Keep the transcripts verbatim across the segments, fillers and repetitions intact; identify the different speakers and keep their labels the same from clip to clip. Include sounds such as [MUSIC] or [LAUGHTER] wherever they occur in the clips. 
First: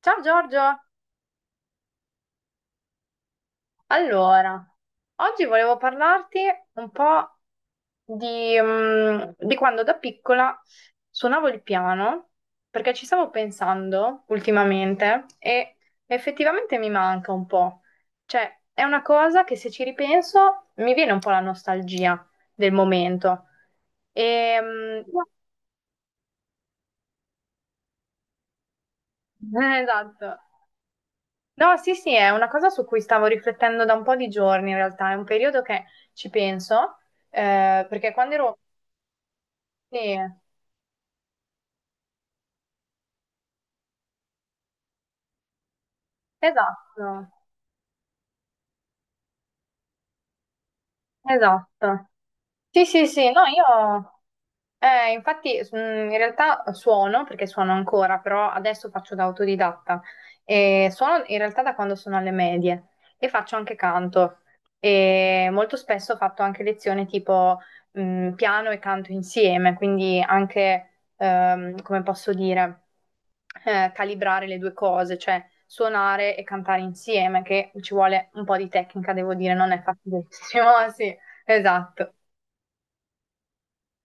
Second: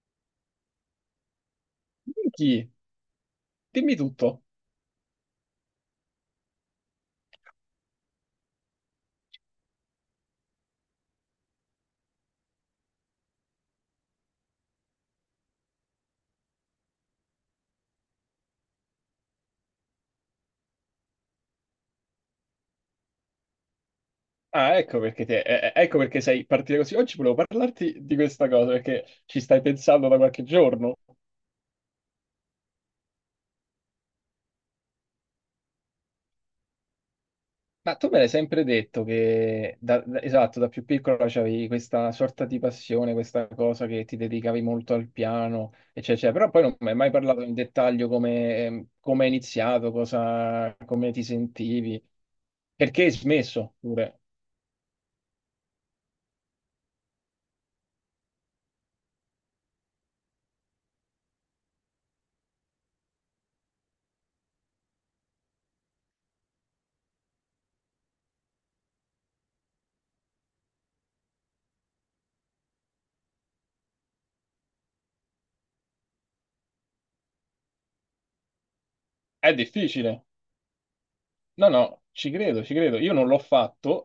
Speaker 1: Ciao Giorgio,
Speaker 2: Chi? Dimmi tutto.
Speaker 1: allora, oggi volevo parlarti un po' di, mm, di quando da piccola suonavo il piano, perché ci stavo pensando ultimamente e effettivamente mi manca un po'. Cioè, è una cosa che se ci ripenso mi viene un po' la nostalgia del momento. E,
Speaker 2: Ah, ecco
Speaker 1: mm,
Speaker 2: perché te, eh, eh, ecco perché sei partita così. Oggi volevo parlarti di questa cosa perché ci
Speaker 1: [LAUGHS]
Speaker 2: stai pensando da
Speaker 1: esatto.
Speaker 2: qualche giorno.
Speaker 1: No, sì, sì, è una cosa su cui stavo riflettendo da un po' di giorni in realtà, è un periodo che ci penso, eh,
Speaker 2: Ma tu
Speaker 1: perché
Speaker 2: me l'hai
Speaker 1: quando ero...
Speaker 2: sempre detto che,
Speaker 1: Sì,
Speaker 2: da, da- esatto, da più piccola c'avevi questa sorta di passione, questa cosa che ti dedicavi molto al piano, eccetera, eccetera. Però poi non mi hai mai
Speaker 1: esatto,
Speaker 2: parlato in dettaglio come, ehm, come hai iniziato, cosa, come ti sentivi,
Speaker 1: esatto. Sì,
Speaker 2: perché
Speaker 1: sì,
Speaker 2: hai
Speaker 1: sì, no,
Speaker 2: smesso
Speaker 1: io
Speaker 2: pure.
Speaker 1: Eh, infatti, s- mm, in realtà suono, perché suono ancora, però adesso faccio da autodidatta. E suono in realtà da quando sono alle medie e faccio anche canto. E molto spesso ho fatto anche lezioni tipo mm, piano e canto insieme, quindi anche, ehm, come posso dire, eh, calibrare le due cose, cioè suonare e cantare insieme, che ci vuole un po' di tecnica, devo dire,
Speaker 2: È
Speaker 1: non è
Speaker 2: difficile.
Speaker 1: facilissimo, [LAUGHS] sì,
Speaker 2: No, no,
Speaker 1: esatto.
Speaker 2: ci credo, ci credo. Io non l'ho fatto,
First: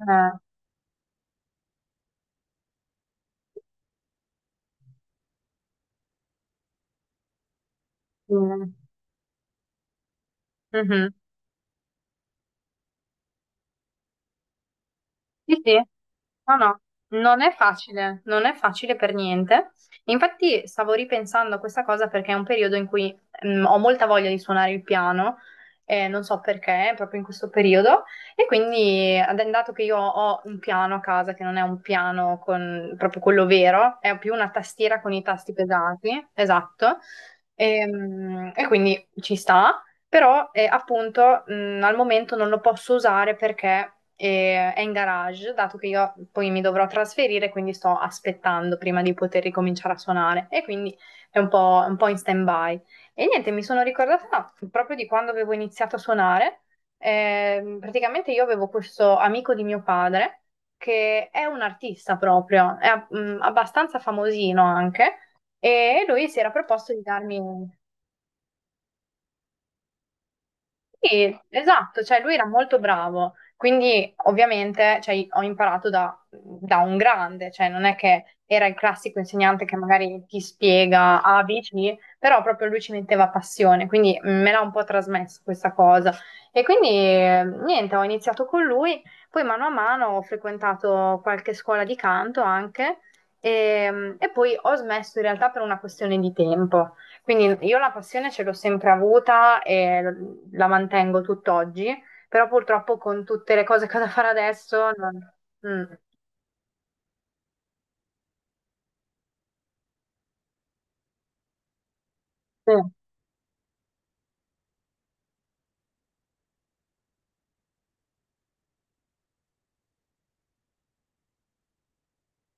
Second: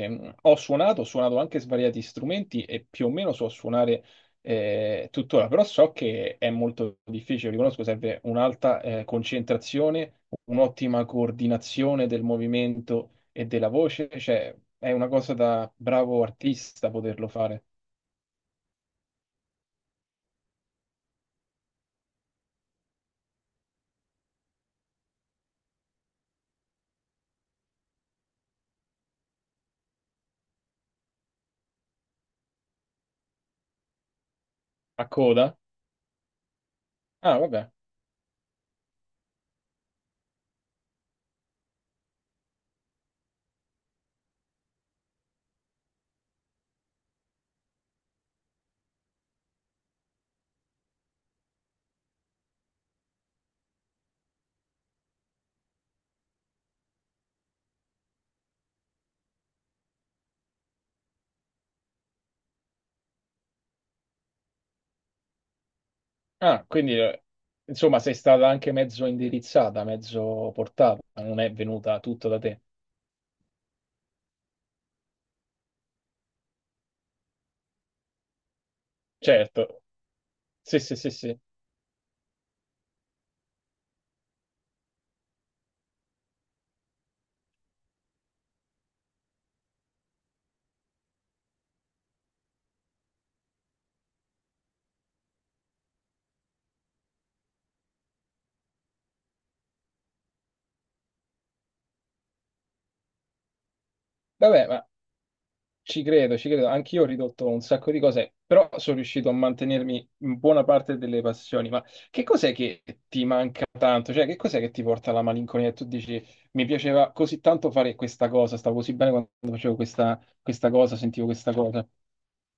Speaker 1: Eh,
Speaker 2: ho suonato, ho suonato anche svariati strumenti e più o meno so suonare eh, tuttora, però so che è molto difficile, riconosco, serve
Speaker 1: mm.
Speaker 2: un'alta eh, concentrazione, un'ottima
Speaker 1: Mhm.
Speaker 2: coordinazione del movimento e della voce, cioè è una cosa
Speaker 1: Sì,
Speaker 2: da
Speaker 1: sì.
Speaker 2: bravo
Speaker 1: No, no,
Speaker 2: artista poterlo
Speaker 1: non è
Speaker 2: fare.
Speaker 1: facile, non è facile per niente. Infatti stavo ripensando a questa cosa perché è un periodo in cui mm, ho molta voglia di suonare il piano, eh, non so perché, proprio in questo periodo, e quindi, ad- dato che io ho un piano a casa, che non è un piano con proprio quello vero, è più una tastiera
Speaker 2: A
Speaker 1: con i tasti
Speaker 2: coda?
Speaker 1: pesati, esatto.
Speaker 2: Ah, vabbè.
Speaker 1: Ehm, e quindi ci sta. Però eh, appunto mh, al momento non lo posso usare perché eh, è in garage, dato che io poi mi dovrò trasferire, quindi sto aspettando prima di poter ricominciare a suonare e quindi è un po', un po' in stand-by. E niente, mi sono ricordata proprio di quando avevo iniziato a suonare. Ehm, praticamente io avevo questo amico di mio padre che è un artista proprio, è ab- mh, abbastanza famosino anche, e lui si era
Speaker 2: Ah,
Speaker 1: proposto
Speaker 2: quindi
Speaker 1: di
Speaker 2: eh,
Speaker 1: darmi.
Speaker 2: insomma sei stata anche mezzo indirizzata, mezzo portata,
Speaker 1: Sì,
Speaker 2: non è venuta
Speaker 1: esatto, cioè
Speaker 2: tutto
Speaker 1: lui
Speaker 2: da
Speaker 1: era
Speaker 2: te.
Speaker 1: molto bravo, quindi ovviamente cioè, ho imparato da, da un grande, cioè non è che era il classico insegnante che
Speaker 2: Certo.
Speaker 1: magari ti
Speaker 2: Sì, sì, sì,
Speaker 1: spiega
Speaker 2: sì.
Speaker 1: A, B, C, però proprio lui ci metteva passione, quindi me l'ha un po' trasmesso questa cosa. E quindi eh, niente, ho iniziato con lui, poi mano a mano ho frequentato qualche scuola di canto anche e, e poi ho smesso in realtà per una questione di tempo. Quindi io la passione ce l'ho sempre avuta e l- la mantengo tutt'oggi, però purtroppo con tutte le cose che ho da fare
Speaker 2: Vabbè, ma
Speaker 1: adesso non... Mm.
Speaker 2: ci credo, ci credo. Anch'io ho ridotto un sacco di cose, però sono riuscito a mantenermi in buona parte delle passioni. Ma che cos'è
Speaker 1: Sì.
Speaker 2: che ti manca tanto? Cioè, che cos'è che ti porta alla malinconia? E tu dici, mi piaceva così tanto fare questa cosa, stavo così bene quando facevo questa, questa cosa, sentivo questa cosa.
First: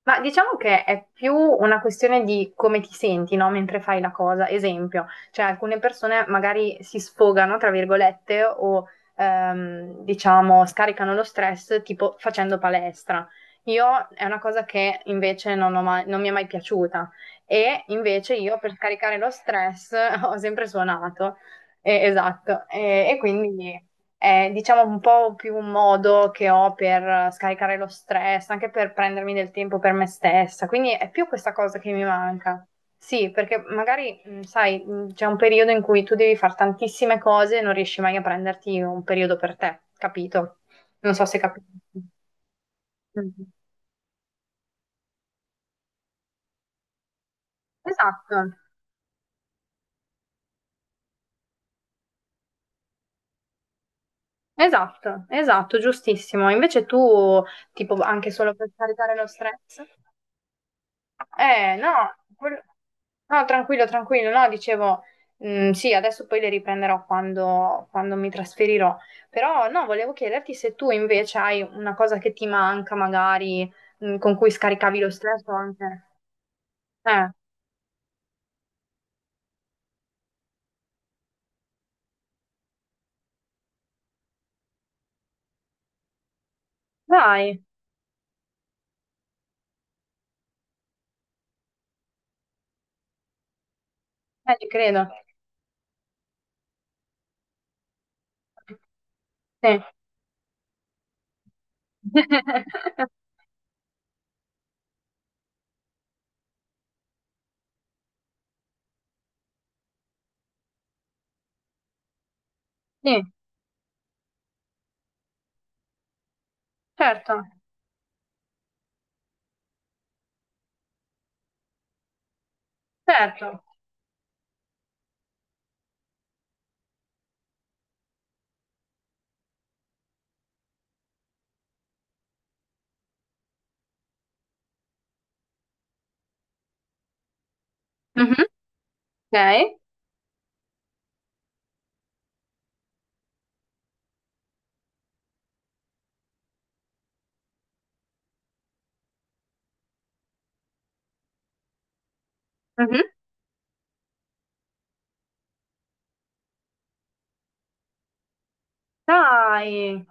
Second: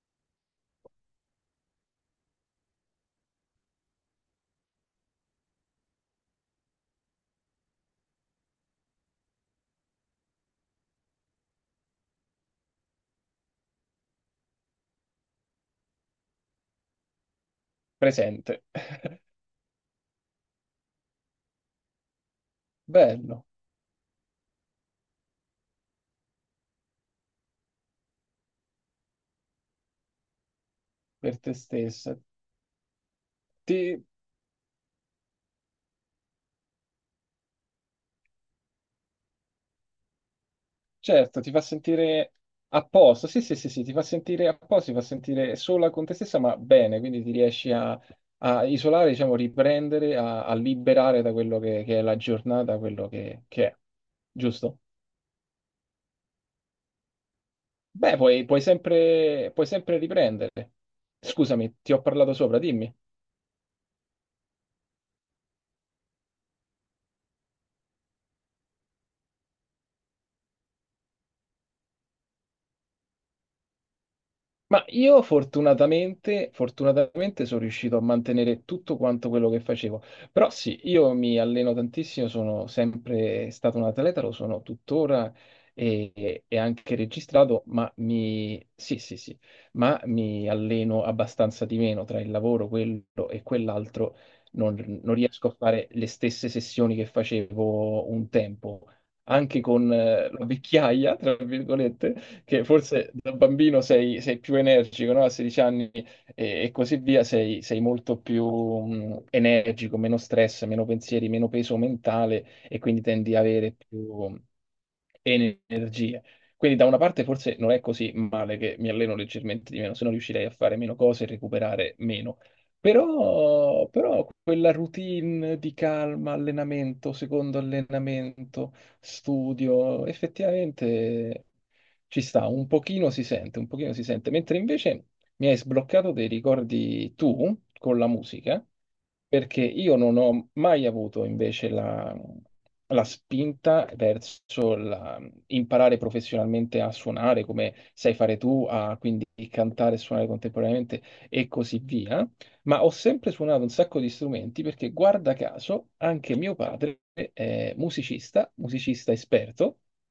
Speaker 1: Ma diciamo che è più una questione di come ti senti, no? Mentre fai la cosa. Esempio, cioè alcune persone magari si sfogano, tra virgolette, o ehm, diciamo scaricano lo stress tipo facendo palestra. Io è una cosa che invece non ho mai- non mi è mai piaciuta e invece io
Speaker 2: Presente.
Speaker 1: per scaricare lo
Speaker 2: [LAUGHS]
Speaker 1: stress [LAUGHS] ho sempre suonato. Eh, esatto. Eh, e
Speaker 2: Bello
Speaker 1: quindi è, diciamo, un po' più un modo che ho per scaricare lo stress, anche per prendermi del tempo per me stessa. Quindi è più
Speaker 2: per te
Speaker 1: questa cosa che mi
Speaker 2: stessa.
Speaker 1: manca. Sì, perché
Speaker 2: Ti-
Speaker 1: magari, mh, sai, mh, c'è un periodo in cui tu devi fare tantissime cose e non riesci mai a prenderti un periodo per te, capito? Non so se
Speaker 2: Certo, ti fa
Speaker 1: capisci.
Speaker 2: sentire a posto, sì,
Speaker 1: Mm.
Speaker 2: sì, sì, sì, ti fa sentire a posto, ti fa sentire sola con te stessa, ma bene, quindi ti riesci a,
Speaker 1: Esatto,
Speaker 2: a isolare, diciamo, riprendere, a, a liberare da quello che, che è la giornata, quello che, che è, giusto?
Speaker 1: esatto, esatto, giustissimo. Invece tu, tipo,
Speaker 2: Beh,
Speaker 1: anche
Speaker 2: puoi,
Speaker 1: solo
Speaker 2: puoi
Speaker 1: per caricare lo
Speaker 2: sempre, puoi
Speaker 1: stress.
Speaker 2: sempre riprendere.
Speaker 1: Eh,
Speaker 2: Scusami,
Speaker 1: no,
Speaker 2: ti ho parlato sopra,
Speaker 1: quel-
Speaker 2: dimmi.
Speaker 1: no, tranquillo, tranquillo, no, dicevo, mm, sì, adesso poi le riprenderò quando, quando mi trasferirò, però no, volevo chiederti se tu invece hai una cosa che ti manca magari, mm, con cui
Speaker 2: Ma
Speaker 1: scaricavi lo
Speaker 2: io
Speaker 1: stress o anche...
Speaker 2: fortunatamente,
Speaker 1: Eh,
Speaker 2: fortunatamente sono riuscito a mantenere tutto quanto quello che facevo. Però sì, io mi alleno tantissimo, sono sempre stato un atleta, lo sono tuttora e, e anche
Speaker 1: Dai,
Speaker 2: registrato, ma mi, sì, sì, sì, ma mi alleno abbastanza di meno tra il lavoro, quello e quell'altro.
Speaker 1: eh, ci
Speaker 2: Non,
Speaker 1: credo.
Speaker 2: non riesco a fare le stesse sessioni che facevo un tempo, anche
Speaker 1: Sì.
Speaker 2: con eh, la vecchiaia, tra virgolette, che
Speaker 1: [LAUGHS]
Speaker 2: forse da bambino sei, sei più energico, no? A sedici anni e, e così via, sei, sei molto più mh, energico, meno stress, meno pensieri, meno peso mentale e quindi
Speaker 1: Sì,
Speaker 2: tendi ad avere più energie. Quindi da una parte
Speaker 1: certo,
Speaker 2: forse non è così male che mi alleno leggermente di meno, se no riuscirei a fare meno cose e recuperare meno.
Speaker 1: certo.
Speaker 2: Però, però quella routine di calma, allenamento, secondo allenamento, studio, effettivamente ci sta, un pochino si sente, un pochino si sente, mentre invece mi hai sbloccato dei ricordi tu con la
Speaker 1: Mhm.
Speaker 2: musica,
Speaker 1: Ok.
Speaker 2: perché io non ho mai avuto invece la, la spinta verso la- imparare professionalmente a suonare come sai fare tu, a quindi cantare e suonare contemporaneamente e così via. Ma ho
Speaker 1: Mhm.
Speaker 2: sempre suonato un sacco di strumenti perché, guarda caso, anche mio padre è musicista, musicista esperto.
Speaker 1: Dai,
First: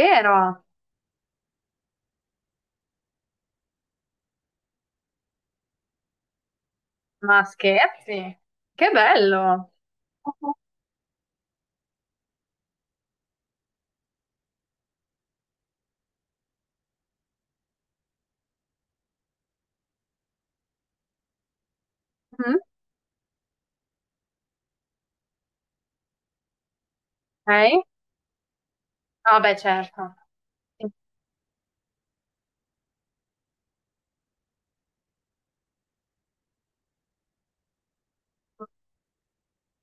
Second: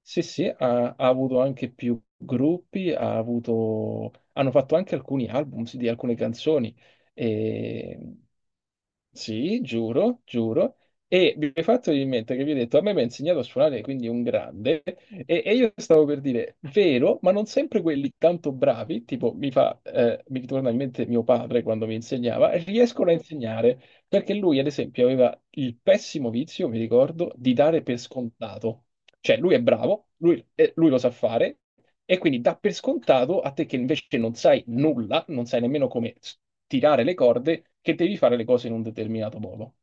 Speaker 2: Sì, sì, ha, ha avuto anche più gruppi, ha avuto, hanno fatto anche alcuni album di alcune canzoni.
Speaker 1: Ma
Speaker 2: E
Speaker 1: scherzi? Che
Speaker 2: sì,
Speaker 1: bello!
Speaker 2: giuro, giuro. E mi hai fatto venire in mente che vi ho detto, a me mi ha insegnato a suonare, quindi un grande, e, e io stavo per dire, vero, ma non sempre quelli tanto bravi, tipo mi fa, eh, mi torna in mente mio padre quando mi insegnava,
Speaker 1: Mhm.
Speaker 2: riescono a insegnare. Perché lui, ad esempio, aveva il pessimo vizio, mi ricordo, di dare
Speaker 1: Ok?
Speaker 2: per scontato. Cioè,
Speaker 1: Ah,
Speaker 2: lui
Speaker 1: beh,
Speaker 2: è bravo,
Speaker 1: certo.
Speaker 2: lui, eh,
Speaker 1: Sì.
Speaker 2: lui lo sa fare, e quindi dà per scontato a te che invece non sai nulla, non sai nemmeno come s- tirare le corde, che devi fare le cose in un determinato modo.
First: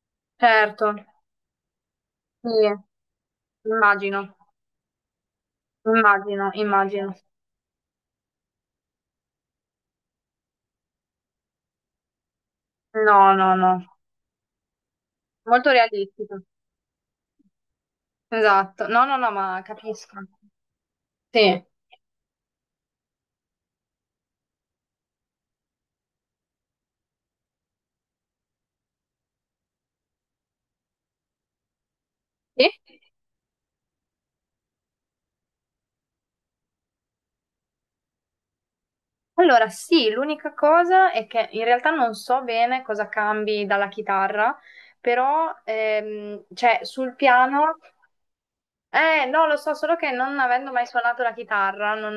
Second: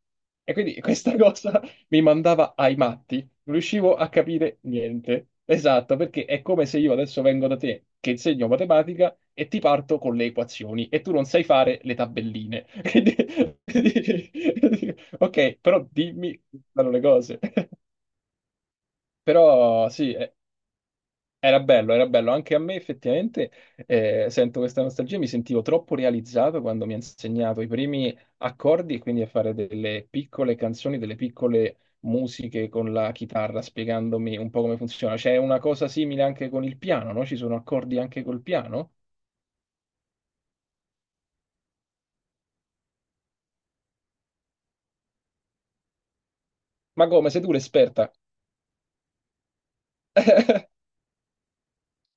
Speaker 2: E quindi
Speaker 1: Certo,
Speaker 2: questa cosa [LAUGHS] mi
Speaker 1: sì,
Speaker 2: mandava ai matti, non riuscivo a
Speaker 1: immagino,
Speaker 2: capire niente. Esatto, perché è
Speaker 1: immagino,
Speaker 2: come se io
Speaker 1: immagino.
Speaker 2: adesso vengo da te, che insegno matematica, e ti parto con le equazioni e tu non sai fare le tabelline. [LAUGHS] Quindi-
Speaker 1: No, no, no.
Speaker 2: [LAUGHS] Ok,
Speaker 1: Molto
Speaker 2: però dimmi
Speaker 1: realistico.
Speaker 2: quali sono le cose. [LAUGHS]
Speaker 1: Esatto. No, no, no, ma
Speaker 2: Però sì,
Speaker 1: capisco.
Speaker 2: è, era
Speaker 1: Sì.
Speaker 2: bello, era bello. Anche a me effettivamente eh, sento questa nostalgia, mi sentivo troppo realizzato quando mi ha insegnato i primi accordi e quindi a fare delle piccole canzoni, delle piccole
Speaker 1: Sì?
Speaker 2: musiche con la chitarra, spiegandomi un po' come funziona. C'è una cosa simile anche con il piano, no? Ci sono accordi anche col piano?
Speaker 1: Allora, sì, l'unica cosa è che in realtà non so bene cosa cambi dalla chitarra, però ehm, cioè,
Speaker 2: Ma
Speaker 1: sul
Speaker 2: come, sei tu
Speaker 1: piano.
Speaker 2: l'esperta?
Speaker 1: Eh, no, lo so, solo che non avendo mai suonato la chitarra, non,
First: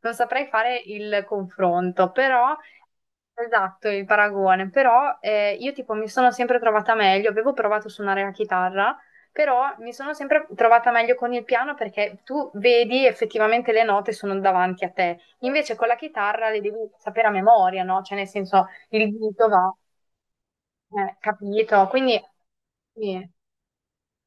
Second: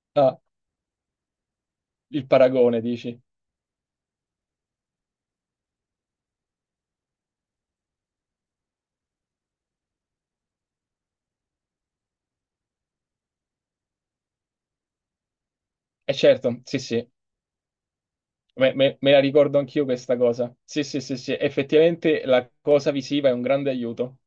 Speaker 1: non
Speaker 2: Ah,
Speaker 1: saprei fare il confronto,
Speaker 2: il
Speaker 1: però,
Speaker 2: paragone, dici?
Speaker 1: esatto, il paragone, però eh, io tipo mi sono sempre trovata meglio, avevo provato a suonare la chitarra, però mi sono sempre trovata meglio con il piano perché tu vedi effettivamente le note sono davanti a te, invece con la
Speaker 2: Eh
Speaker 1: chitarra le
Speaker 2: certo,
Speaker 1: devi
Speaker 2: sì, sì.
Speaker 1: sapere a memoria, no? Cioè nel senso
Speaker 2: Me, me-
Speaker 1: il
Speaker 2: me la
Speaker 1: dito
Speaker 2: ricordo
Speaker 1: va,
Speaker 2: anch'io questa cosa. Sì, sì,
Speaker 1: eh,
Speaker 2: sì, sì,
Speaker 1: capito? Quindi...
Speaker 2: effettivamente la cosa visiva
Speaker 1: sì.
Speaker 2: è un grande aiuto.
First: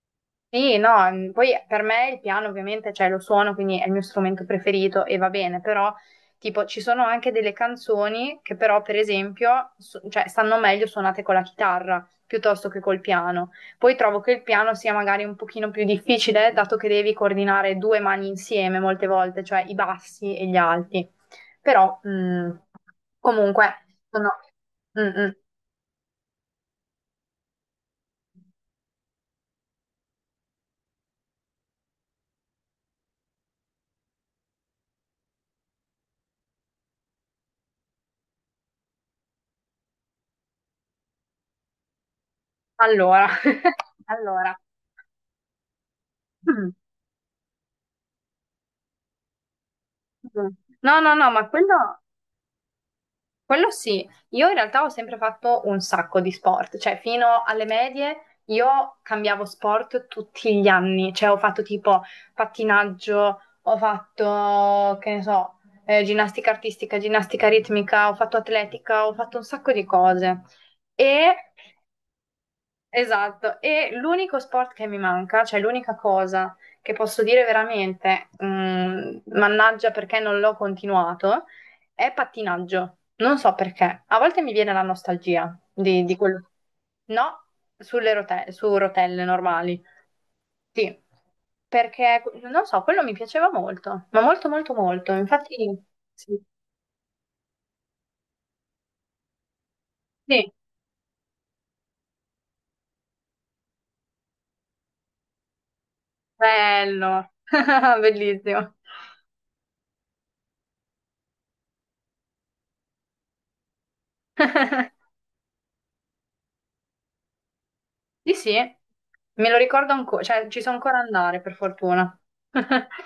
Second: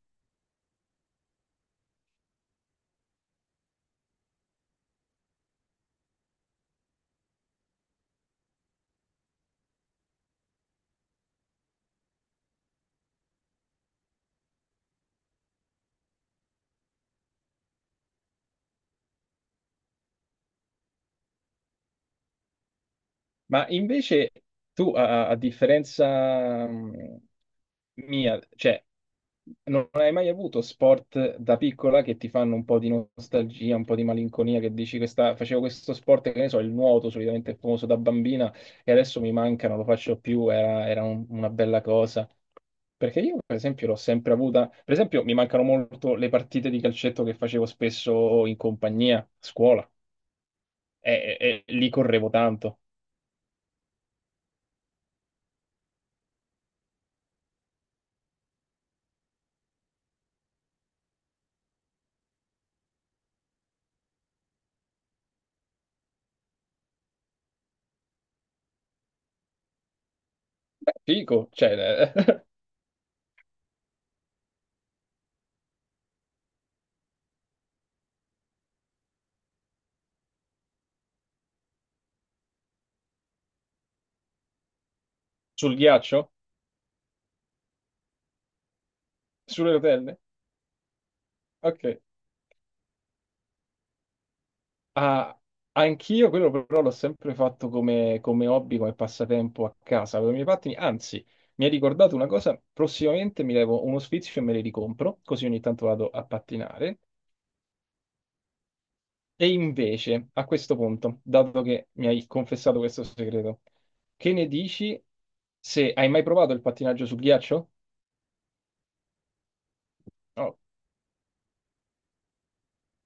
Speaker 1: Sì, no, mm, poi per me il piano ovviamente, cioè lo suono, quindi è il mio strumento preferito e va bene, però tipo ci sono anche delle canzoni che però per esempio su- cioè, stanno meglio suonate con la chitarra piuttosto che col piano. Poi trovo che il piano sia magari un pochino più difficile dato che devi coordinare due mani insieme molte volte, cioè i bassi e gli alti. Però mm,
Speaker 2: Ma
Speaker 1: comunque sono...
Speaker 2: invece tu,
Speaker 1: Mm,
Speaker 2: a, a
Speaker 1: mm.
Speaker 2: differenza mh, mia, cioè, non hai mai avuto sport da piccola che ti fanno un po' di nostalgia, un po' di malinconia, che dici questa, facevo questo sport, che ne so, il nuoto, solitamente famoso da bambina, e adesso mi manca, non lo faccio più, era, era un- una bella cosa. Perché
Speaker 1: Allora,
Speaker 2: io, per
Speaker 1: [LAUGHS]
Speaker 2: esempio, l'ho sempre
Speaker 1: allora.
Speaker 2: avuta. Per esempio, mi mancano molto le partite di
Speaker 1: [CLEARS THROAT]
Speaker 2: calcetto che facevo spesso in compagnia, a scuola,
Speaker 1: Mm. No, no, no,
Speaker 2: e,
Speaker 1: ma
Speaker 2: e- e lì
Speaker 1: quello...
Speaker 2: correvo tanto.
Speaker 1: Quello sì, io in realtà ho sempre fatto un sacco di sport, cioè fino alle medie io cambiavo sport tutti gli anni, cioè ho fatto tipo pattinaggio, ho fatto, che ne so, eh, ginnastica artistica, ginnastica ritmica, ho fatto atletica, ho fatto un sacco di cose. E
Speaker 2: Figo, cioè, eh,
Speaker 1: esatto, e l'unico sport che mi manca, cioè l'unica cosa che posso dire veramente, mm, mannaggia perché non l'ho continuato, è pattinaggio. Non so perché. A volte mi viene la
Speaker 2: [LAUGHS]
Speaker 1: nostalgia
Speaker 2: sul
Speaker 1: di, di
Speaker 2: ghiaccio?
Speaker 1: quello. No, sulle rote- su rotelle
Speaker 2: Sulle
Speaker 1: normali.
Speaker 2: rotelle?
Speaker 1: Sì,
Speaker 2: Ok.
Speaker 1: perché non so, quello mi piaceva molto, ma molto, molto, molto.
Speaker 2: Ah,
Speaker 1: Infatti,
Speaker 2: anch'io
Speaker 1: sì,
Speaker 2: quello però l'ho sempre fatto come, come hobby, come passatempo a casa, con i miei
Speaker 1: sì,
Speaker 2: pattini. Anzi, mi hai ricordato una cosa, prossimamente mi levo uno sfizio e me li ricompro, così ogni tanto vado a pattinare.
Speaker 1: bello, [LAUGHS] bellissimo.
Speaker 2: E invece, a questo punto, dato che mi hai confessato questo segreto, che ne
Speaker 1: [LAUGHS]
Speaker 2: dici se hai mai provato il pattinaggio sul ghiaccio?
Speaker 1: Sì, sì, me lo ricordo ancora, cioè
Speaker 2: Oh,
Speaker 1: ci so ancora andare per fortuna. [LAUGHS]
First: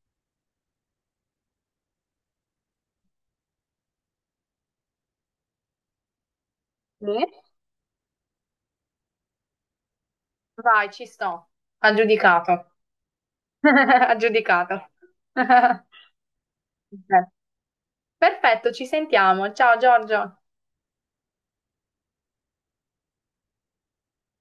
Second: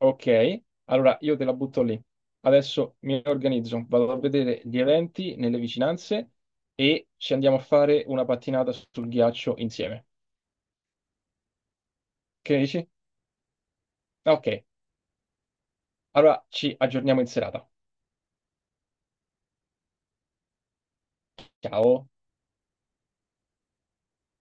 Speaker 2: ok, allora io te la butto lì. Adesso mi organizzo, vado a vedere gli eventi nelle vicinanze e
Speaker 1: Sì?
Speaker 2: ci andiamo a fare una pattinata sul ghiaccio insieme.
Speaker 1: Vai, ci sto.
Speaker 2: Che
Speaker 1: Aggiudicato.
Speaker 2: dici?
Speaker 1: [LAUGHS]
Speaker 2: Ok,
Speaker 1: Aggiudicato. [LAUGHS]
Speaker 2: allora ci aggiorniamo in
Speaker 1: Ok.
Speaker 2: serata.
Speaker 1: Perfetto, ci sentiamo. Ciao Giorgio.
Speaker 2: Ciao.